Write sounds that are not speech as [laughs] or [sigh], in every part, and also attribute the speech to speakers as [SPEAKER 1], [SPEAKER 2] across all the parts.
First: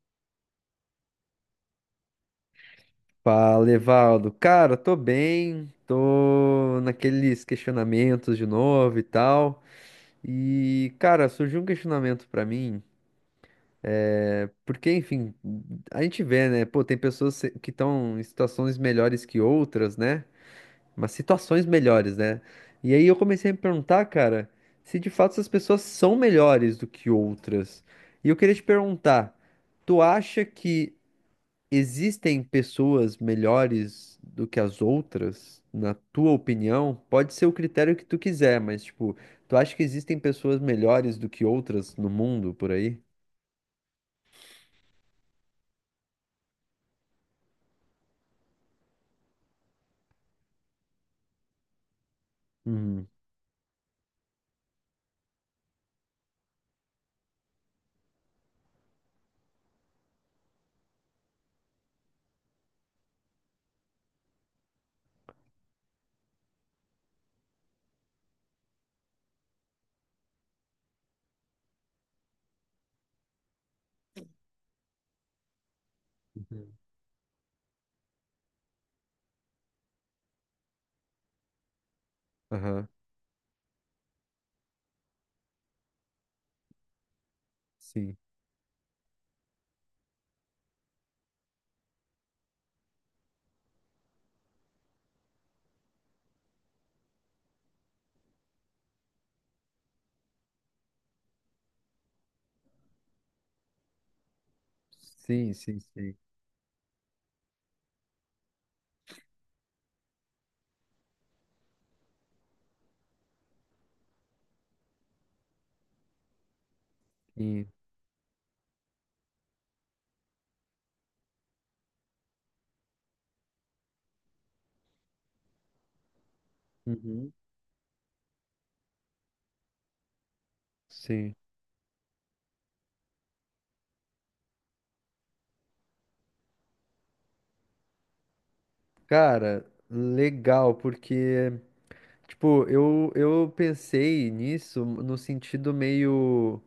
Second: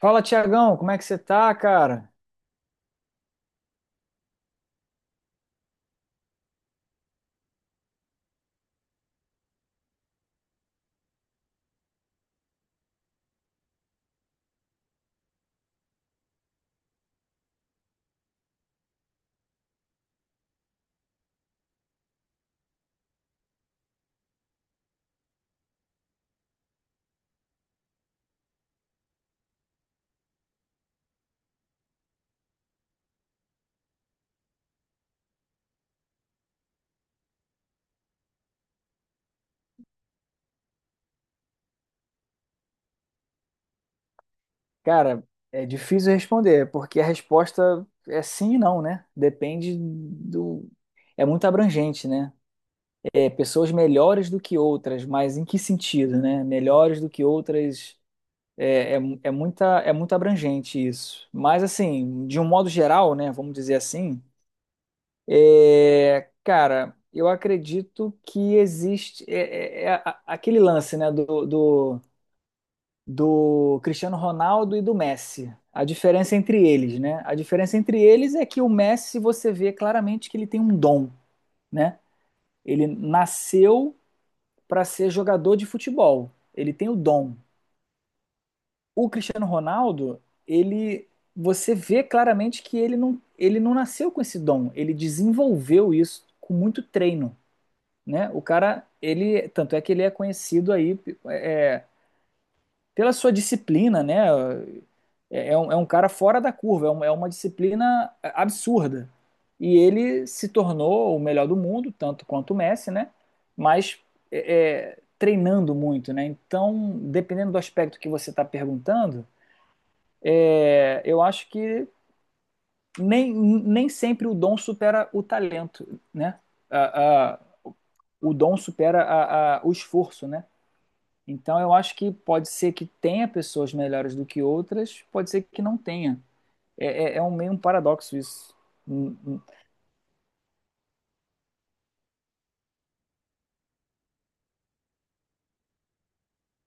[SPEAKER 1] Fala, Tiagão, como é que você tá, cara?
[SPEAKER 2] Fala, Evaldo. Cara, tô bem, tô naqueles questionamentos de novo e tal. E, cara, surgiu um questionamento pra mim, porque, enfim, a gente vê, né? Pô, tem pessoas que estão em situações melhores que outras, né? Mas situações melhores, né? E aí eu comecei a me perguntar, cara, se de fato essas pessoas são melhores do que outras. E eu queria te perguntar, tu acha que existem pessoas melhores do que as outras, na tua opinião? Pode ser o critério que tu quiser, mas tipo, tu acha que existem pessoas melhores do que outras no mundo por aí?
[SPEAKER 1] Cara, é difícil responder, porque a resposta é sim e não, né? Depende do. É muito abrangente, né?
[SPEAKER 2] Uhum.
[SPEAKER 1] É, pessoas melhores do que outras, mas em que sentido, né? Melhores do que outras. É muito abrangente isso. Mas, assim, de um modo geral, né? Vamos dizer assim, cara, eu acredito que existe. Aquele lance, né? Do Cristiano Ronaldo e do Messi. A diferença entre
[SPEAKER 2] Uhum.
[SPEAKER 1] eles, né? A diferença entre eles é que o Messi você vê claramente que ele tem um dom, né?
[SPEAKER 2] Aham.
[SPEAKER 1] Ele nasceu para ser jogador de futebol. Ele tem o dom.
[SPEAKER 2] Sim.
[SPEAKER 1] O Cristiano Ronaldo, ele você vê claramente que ele não nasceu com esse dom, ele desenvolveu isso com muito treino, né? O cara, ele, tanto é que ele é conhecido aí é pela sua disciplina, né?
[SPEAKER 2] Sim,
[SPEAKER 1] É
[SPEAKER 2] sim,
[SPEAKER 1] um cara
[SPEAKER 2] sim.
[SPEAKER 1] fora da curva, é uma disciplina absurda. E ele se tornou o melhor do mundo, tanto quanto o Messi, né? Mas treinando muito, né? Então, dependendo do
[SPEAKER 2] Sim.
[SPEAKER 1] aspecto que você está perguntando, eu acho que nem sempre o dom supera o talento, né? A,
[SPEAKER 2] Uhum.
[SPEAKER 1] a, o dom supera o esforço, né?
[SPEAKER 2] Sim.
[SPEAKER 1] Então eu acho que pode ser que tenha pessoas melhores do que outras, pode ser que não tenha. É um meio um paradoxo isso. Hum, hum.
[SPEAKER 2] Cara, legal, porque, tipo, eu pensei nisso no sentido meio.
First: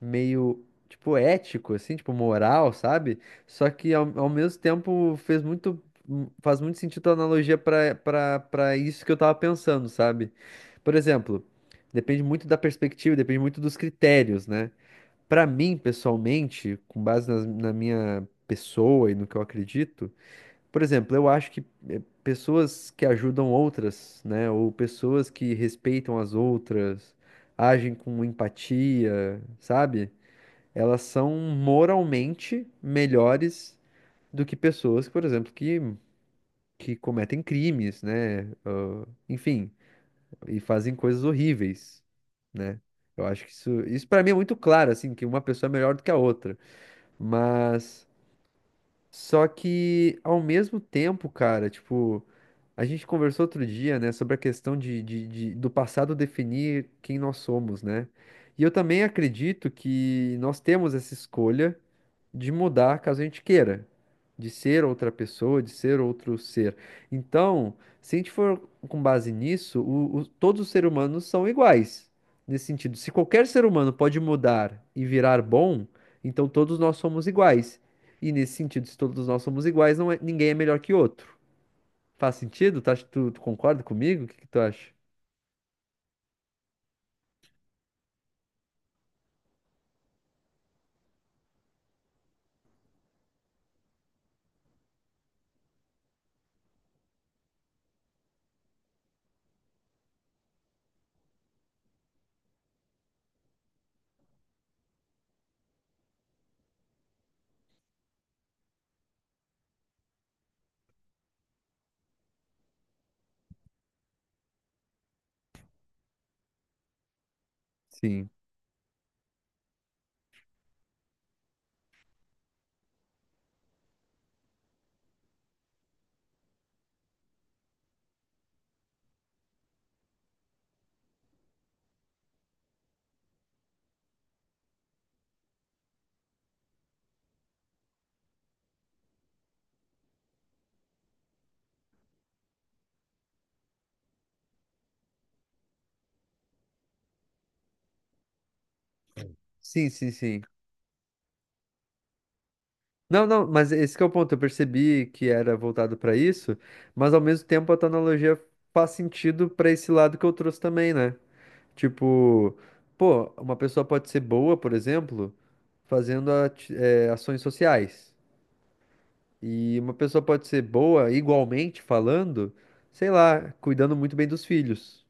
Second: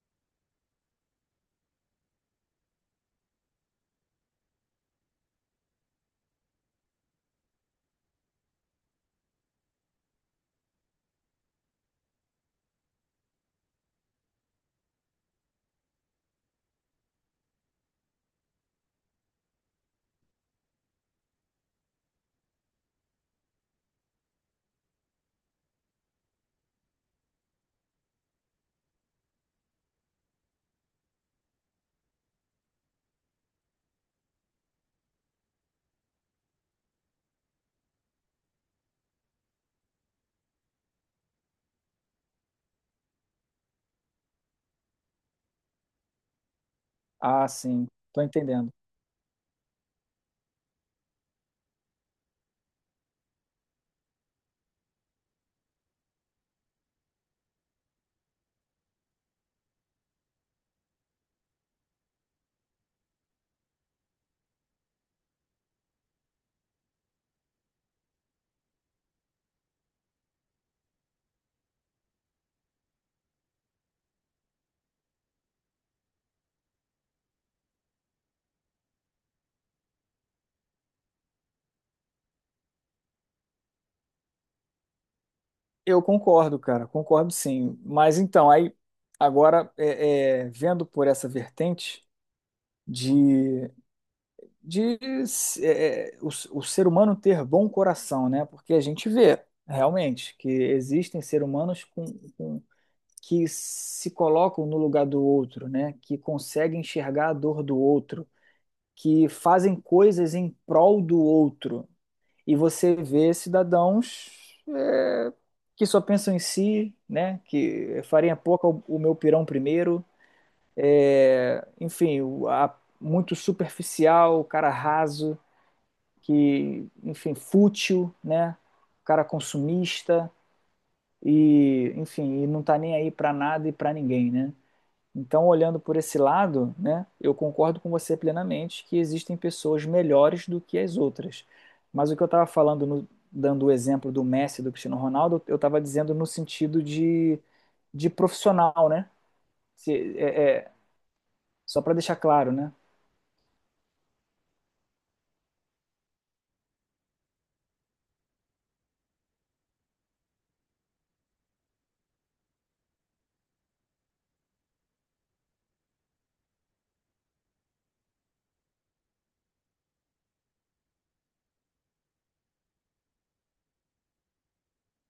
[SPEAKER 2] Meio, tipo, ético, assim, tipo, moral, sabe? Só que ao mesmo tempo fez muito, faz muito sentido a analogia para isso que eu tava pensando, sabe? Por exemplo, depende muito da perspectiva, depende muito dos critérios, né? Pra mim, pessoalmente, com base na minha pessoa e no que eu acredito, por exemplo, eu acho que pessoas que ajudam outras, né, ou pessoas que respeitam as outras, agem com empatia, sabe? Elas são moralmente melhores do que pessoas, por exemplo, que cometem crimes, né? Ah, enfim, e fazem coisas horríveis, né? Eu acho que isso para mim é muito claro, assim, que uma pessoa é melhor do que a outra.
[SPEAKER 1] Ah, sim,
[SPEAKER 2] Mas
[SPEAKER 1] tô entendendo.
[SPEAKER 2] só que ao mesmo tempo, cara, tipo, a gente conversou outro dia, né, sobre a questão do passado definir quem nós somos, né? E eu também acredito que nós temos essa escolha de mudar caso a gente queira, de ser outra pessoa, de ser outro ser. Então, se a gente for com base nisso, todos os seres humanos são iguais. Nesse sentido, se qualquer ser humano pode mudar e virar bom, então todos nós somos iguais. E nesse sentido, se todos nós somos iguais, não é- ninguém é melhor que outro. Faz sentido? Tu concorda comigo? O que que tu acha?
[SPEAKER 1] Eu concordo, cara, concordo sim. Mas então, aí agora vendo por essa vertente de, de é, é, o, o ser humano ter bom coração, né? Porque a gente vê realmente que existem seres humanos com que se colocam no lugar do outro, né? Que conseguem enxergar a dor do outro, que fazem coisas em prol do outro. E você vê cidadãos que só pensam em si, né? Que
[SPEAKER 2] Sim.
[SPEAKER 1] farinha pouca o meu pirão primeiro. Enfim, muito superficial, o cara raso, que, enfim, fútil, né? O cara consumista e, enfim, e não tá nem aí para nada e para ninguém, né? Então, olhando por esse lado, né, eu concordo com você plenamente que existem pessoas melhores do que as outras. Mas o que eu estava falando, dando o exemplo do Messi e do Cristiano Ronaldo, eu estava dizendo no sentido de profissional, né?
[SPEAKER 2] Sim, sim,
[SPEAKER 1] Se-
[SPEAKER 2] sim.
[SPEAKER 1] é- é- Só para deixar claro, né?
[SPEAKER 2] Não, não, mas esse que é o ponto. Eu percebi que era voltado pra isso, mas ao mesmo tempo a tua analogia faz sentido pra esse lado que eu trouxe também, né? Tipo, pô, uma pessoa pode ser boa, por exemplo, fazendo ações sociais. E uma pessoa pode ser boa, igualmente falando, sei lá, cuidando muito bem dos filhos.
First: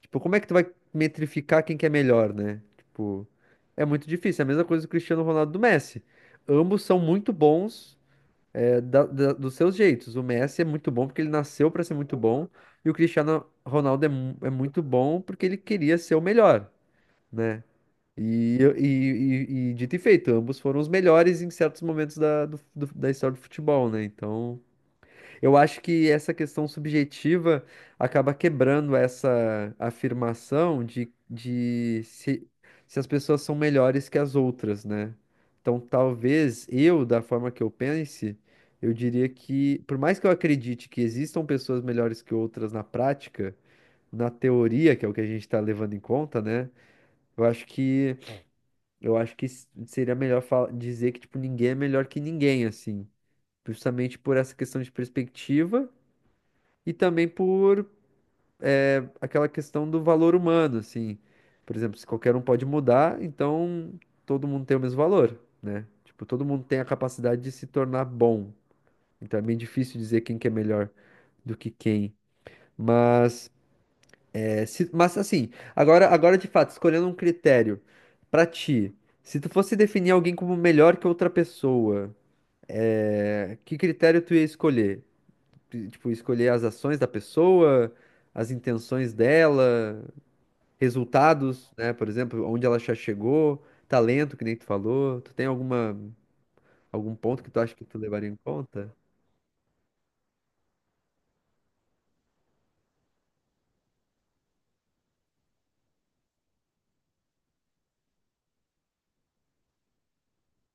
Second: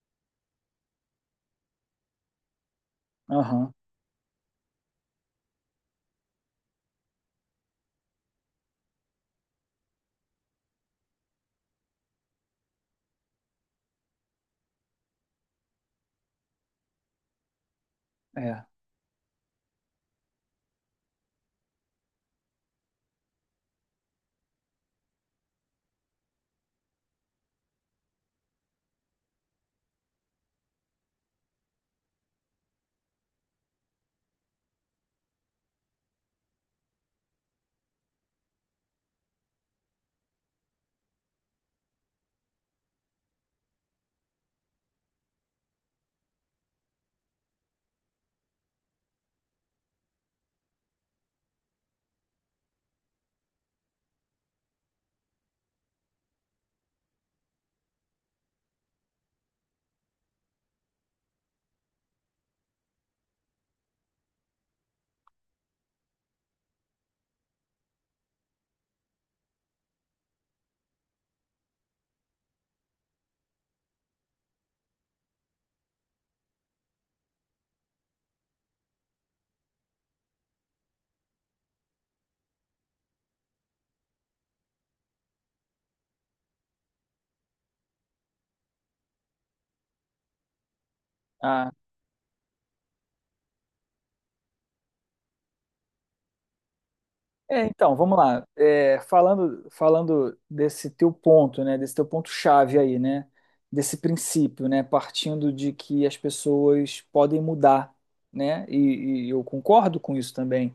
[SPEAKER 2] Tipo, como é que tu vai metrificar quem que é melhor, né? Tipo,
[SPEAKER 1] Aham,
[SPEAKER 2] é muito difícil. É a mesma coisa do Cristiano Ronaldo e do Messi. Ambos são muito bons dos seus jeitos. O Messi é muito bom porque ele nasceu para ser muito bom, e o Cristiano Ronaldo é, é muito bom porque ele queria ser o melhor, né? E,
[SPEAKER 1] é.
[SPEAKER 2] e dito e feito, ambos foram os melhores em certos momentos da história do futebol, né? Então. Eu acho que essa questão subjetiva acaba quebrando essa afirmação de se, se as pessoas são melhores que as outras, né? Então, talvez eu, da forma que eu pense, eu diria que, por mais que eu acredite que existam pessoas melhores que outras na prática, na teoria, que é o que a gente está levando em conta, né? Eu acho que, eu acho que seria melhor dizer que, tipo, ninguém é melhor que ninguém, assim. Justamente por essa questão de perspectiva e também por aquela questão do valor humano, assim. Por exemplo, se qualquer um pode mudar, então todo mundo tem o mesmo valor, né? Tipo, todo mundo tem a capacidade de se tornar bom. Então é bem difícil dizer quem que é melhor do que quem. Mas, mas assim, agora de fato, escolhendo um critério pra ti, se tu fosse definir alguém como melhor que outra pessoa, que critério tu ia escolher? Tipo, escolher as ações da pessoa, as intenções dela. Resultados,
[SPEAKER 1] Ah,
[SPEAKER 2] né? Por exemplo, onde ela já chegou, talento, que nem tu falou. Algum ponto que tu
[SPEAKER 1] é,
[SPEAKER 2] acha que
[SPEAKER 1] então,
[SPEAKER 2] tu
[SPEAKER 1] vamos
[SPEAKER 2] levaria em
[SPEAKER 1] lá.
[SPEAKER 2] conta?
[SPEAKER 1] É, falando desse teu ponto, né, desse teu ponto-chave aí, né, desse princípio, né, partindo de que as pessoas podem mudar, né, e, eu concordo com isso também.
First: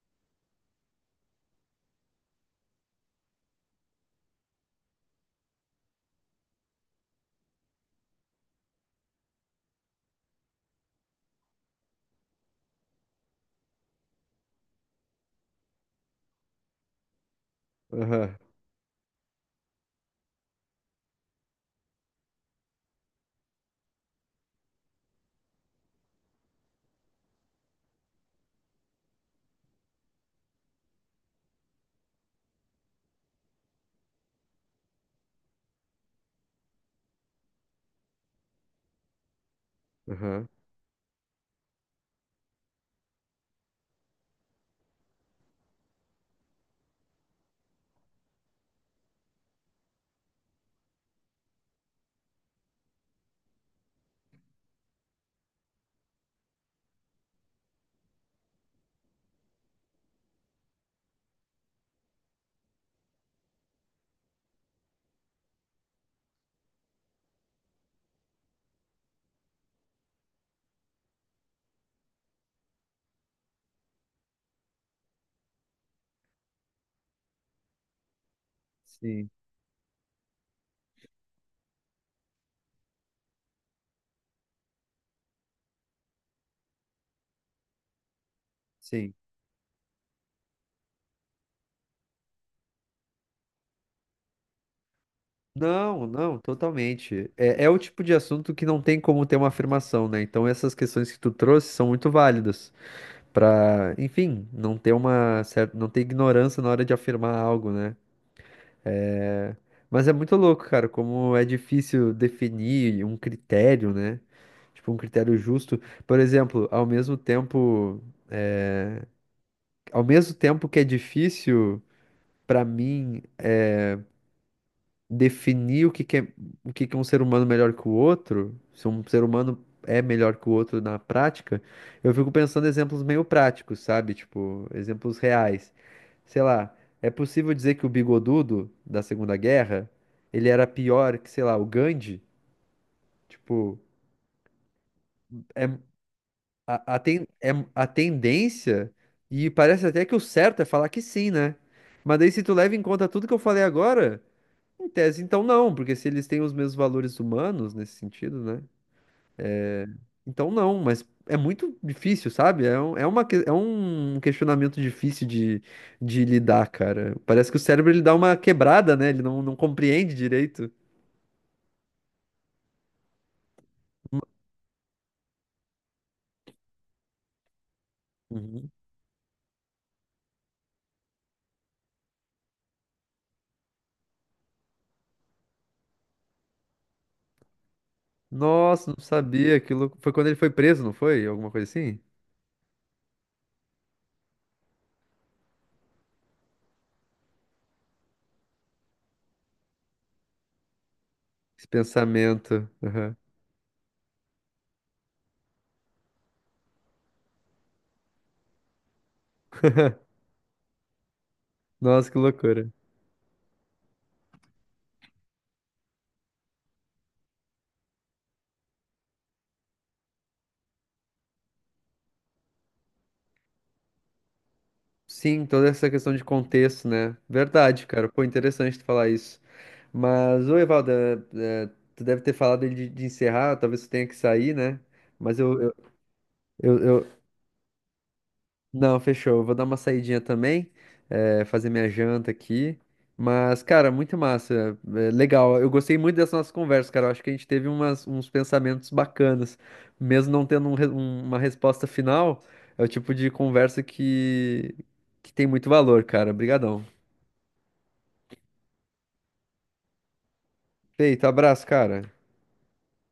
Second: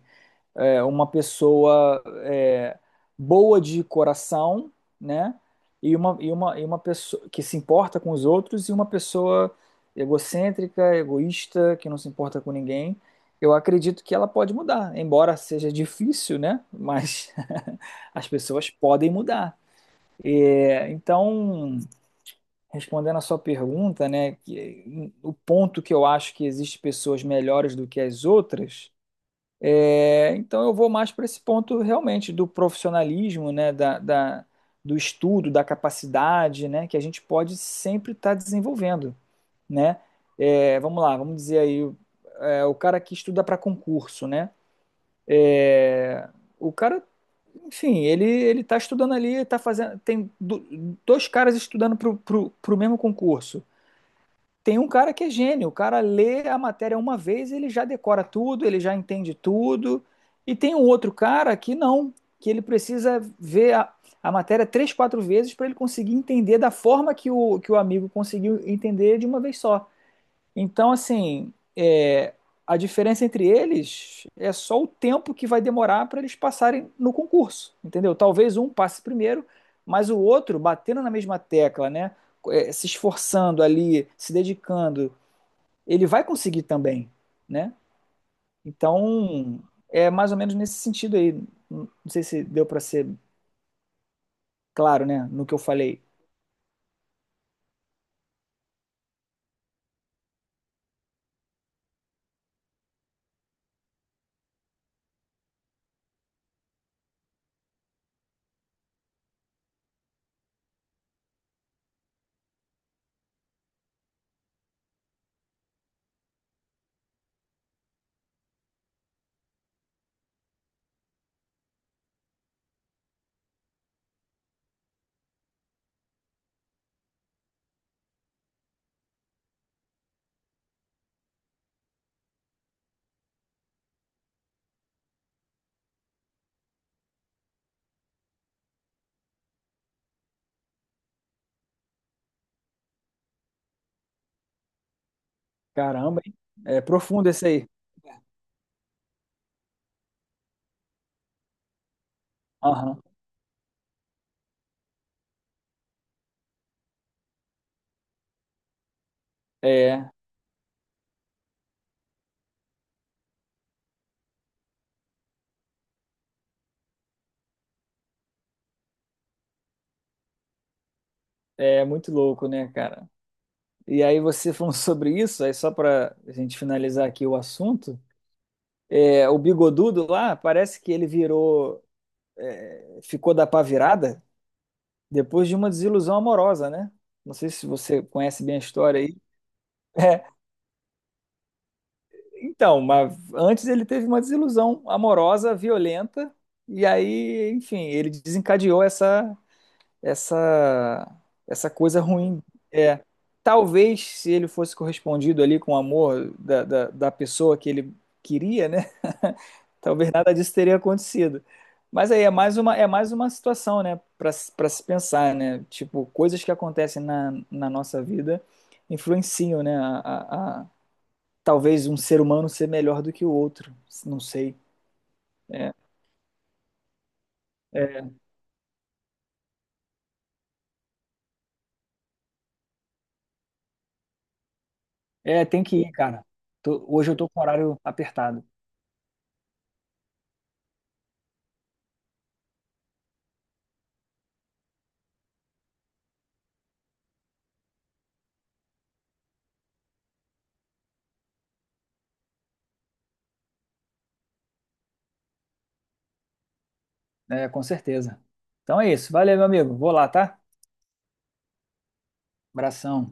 [SPEAKER 1] Uma pessoa é, boa de coração, né? E uma pessoa que se importa com os outros e uma pessoa egocêntrica, egoísta, que não se importa com ninguém. Eu acredito que ela pode mudar, embora seja difícil, né? Mas [laughs] as
[SPEAKER 2] Aham,
[SPEAKER 1] pessoas podem mudar. É, então, respondendo a sua pergunta, né? Que o ponto que eu acho que existe pessoas melhores do que as outras é, então eu vou mais para esse ponto realmente do profissionalismo, né, do estudo, da capacidade, né, que a gente pode sempre estar desenvolvendo, né?
[SPEAKER 2] aham.
[SPEAKER 1] É, vamos lá, vamos dizer aí, é, o cara que estuda para concurso, né? O cara, enfim, ele está estudando ali, tá fazendo, tem dois caras estudando para o mesmo concurso. Tem um cara que é gênio, o cara lê a matéria uma vez, ele já decora tudo, ele já entende tudo. E tem um outro cara que não, que ele precisa ver a matéria três, quatro vezes para ele conseguir entender da forma que que o amigo conseguiu entender de uma vez só. Então, assim, é, a diferença entre eles é só o tempo que vai demorar para eles passarem no concurso, entendeu? Talvez um passe
[SPEAKER 2] Sim,
[SPEAKER 1] primeiro, mas o outro, batendo na mesma tecla, né? Se esforçando ali, se dedicando, ele vai conseguir também, né?
[SPEAKER 2] sim.
[SPEAKER 1] Então, é mais ou menos nesse sentido aí. Não sei se deu para ser claro, né? No que eu falei.
[SPEAKER 2] Não, não, totalmente. É, é o tipo de assunto que não tem como ter uma afirmação, né? Então essas questões que tu trouxe são muito válidas para, enfim, não ter uma certa, não ter ignorância na hora de afirmar algo, né? Mas é muito louco, cara, como é difícil definir um critério, né? Tipo, um critério justo. Por exemplo, ao mesmo tempo que é difícil pra mim definir o que que é um ser humano melhor que o outro, se um ser humano é melhor que o outro na prática, eu fico pensando em exemplos meio práticos, sabe? Tipo, exemplos reais. Sei lá, é possível dizer que o Bigodudo da Segunda Guerra, ele era pior que, sei lá, o Gandhi? Tipo, é,
[SPEAKER 1] Caramba, hein? É profundo esse
[SPEAKER 2] é
[SPEAKER 1] aí.
[SPEAKER 2] a tendência, e parece até que o certo é falar que sim, né? Mas daí, se tu leva em
[SPEAKER 1] Aham.
[SPEAKER 2] conta tudo que eu falei agora, em tese, então não, porque se eles têm os mesmos valores humanos nesse sentido, né?
[SPEAKER 1] É,
[SPEAKER 2] Então não, mas é muito difícil, sabe? É, é um questionamento difícil de lidar, cara. Parece que o cérebro ele dá uma quebrada, né? Ele não compreende direito.
[SPEAKER 1] é muito louco, né, cara? E aí você falou [laughs] sobre isso, aí só para a gente finalizar aqui o assunto,
[SPEAKER 2] Uhum.
[SPEAKER 1] é, o bigodudo lá, parece que ele virou, é, ficou da pá virada depois de uma desilusão amorosa, né? Não sei se você conhece bem a
[SPEAKER 2] Nossa, não
[SPEAKER 1] história aí.
[SPEAKER 2] sabia. Aquilo
[SPEAKER 1] [laughs]
[SPEAKER 2] foi
[SPEAKER 1] É,
[SPEAKER 2] quando ele foi preso, não foi? Alguma coisa assim?
[SPEAKER 1] então, mas antes ele teve uma desilusão amorosa, violenta, e aí, enfim, ele desencadeou essa
[SPEAKER 2] Esse
[SPEAKER 1] essa coisa ruim.
[SPEAKER 2] pensamento.
[SPEAKER 1] É, talvez se ele fosse correspondido ali com o amor da pessoa que ele queria, né? [laughs] Talvez nada disso teria acontecido.
[SPEAKER 2] Nossa,
[SPEAKER 1] Mas
[SPEAKER 2] que
[SPEAKER 1] aí
[SPEAKER 2] loucura.
[SPEAKER 1] é mais uma situação, né, para se pensar, né? Tipo, coisas que acontecem na, na nossa vida influenciam, né? Talvez um ser humano ser melhor do que o outro, não sei.
[SPEAKER 2] Sim, toda
[SPEAKER 1] É,
[SPEAKER 2] essa questão de contexto, né? Verdade, cara.
[SPEAKER 1] é,
[SPEAKER 2] Pô, interessante tu falar isso. Mas, ô, Evaldo, é, tu deve ter falado de encerrar, talvez tu tenha que sair, né? Mas
[SPEAKER 1] tem que ir, cara. Tô
[SPEAKER 2] eu
[SPEAKER 1] hoje eu tô com o horário apertado.
[SPEAKER 2] não, fechou. Eu vou dar uma saidinha também, fazer minha janta aqui. Mas, cara, muito massa. Legal. Eu gostei muito dessa nossa conversa, cara. Eu acho que a gente teve uns pensamentos bacanas. Mesmo não tendo uma resposta final, é o tipo de conversa que tem muito valor, cara. Obrigadão.
[SPEAKER 1] É, com certeza. Então é isso. Valeu, meu amigo. Vou lá, tá?
[SPEAKER 2] Feito, abraço, cara.
[SPEAKER 1] Abração.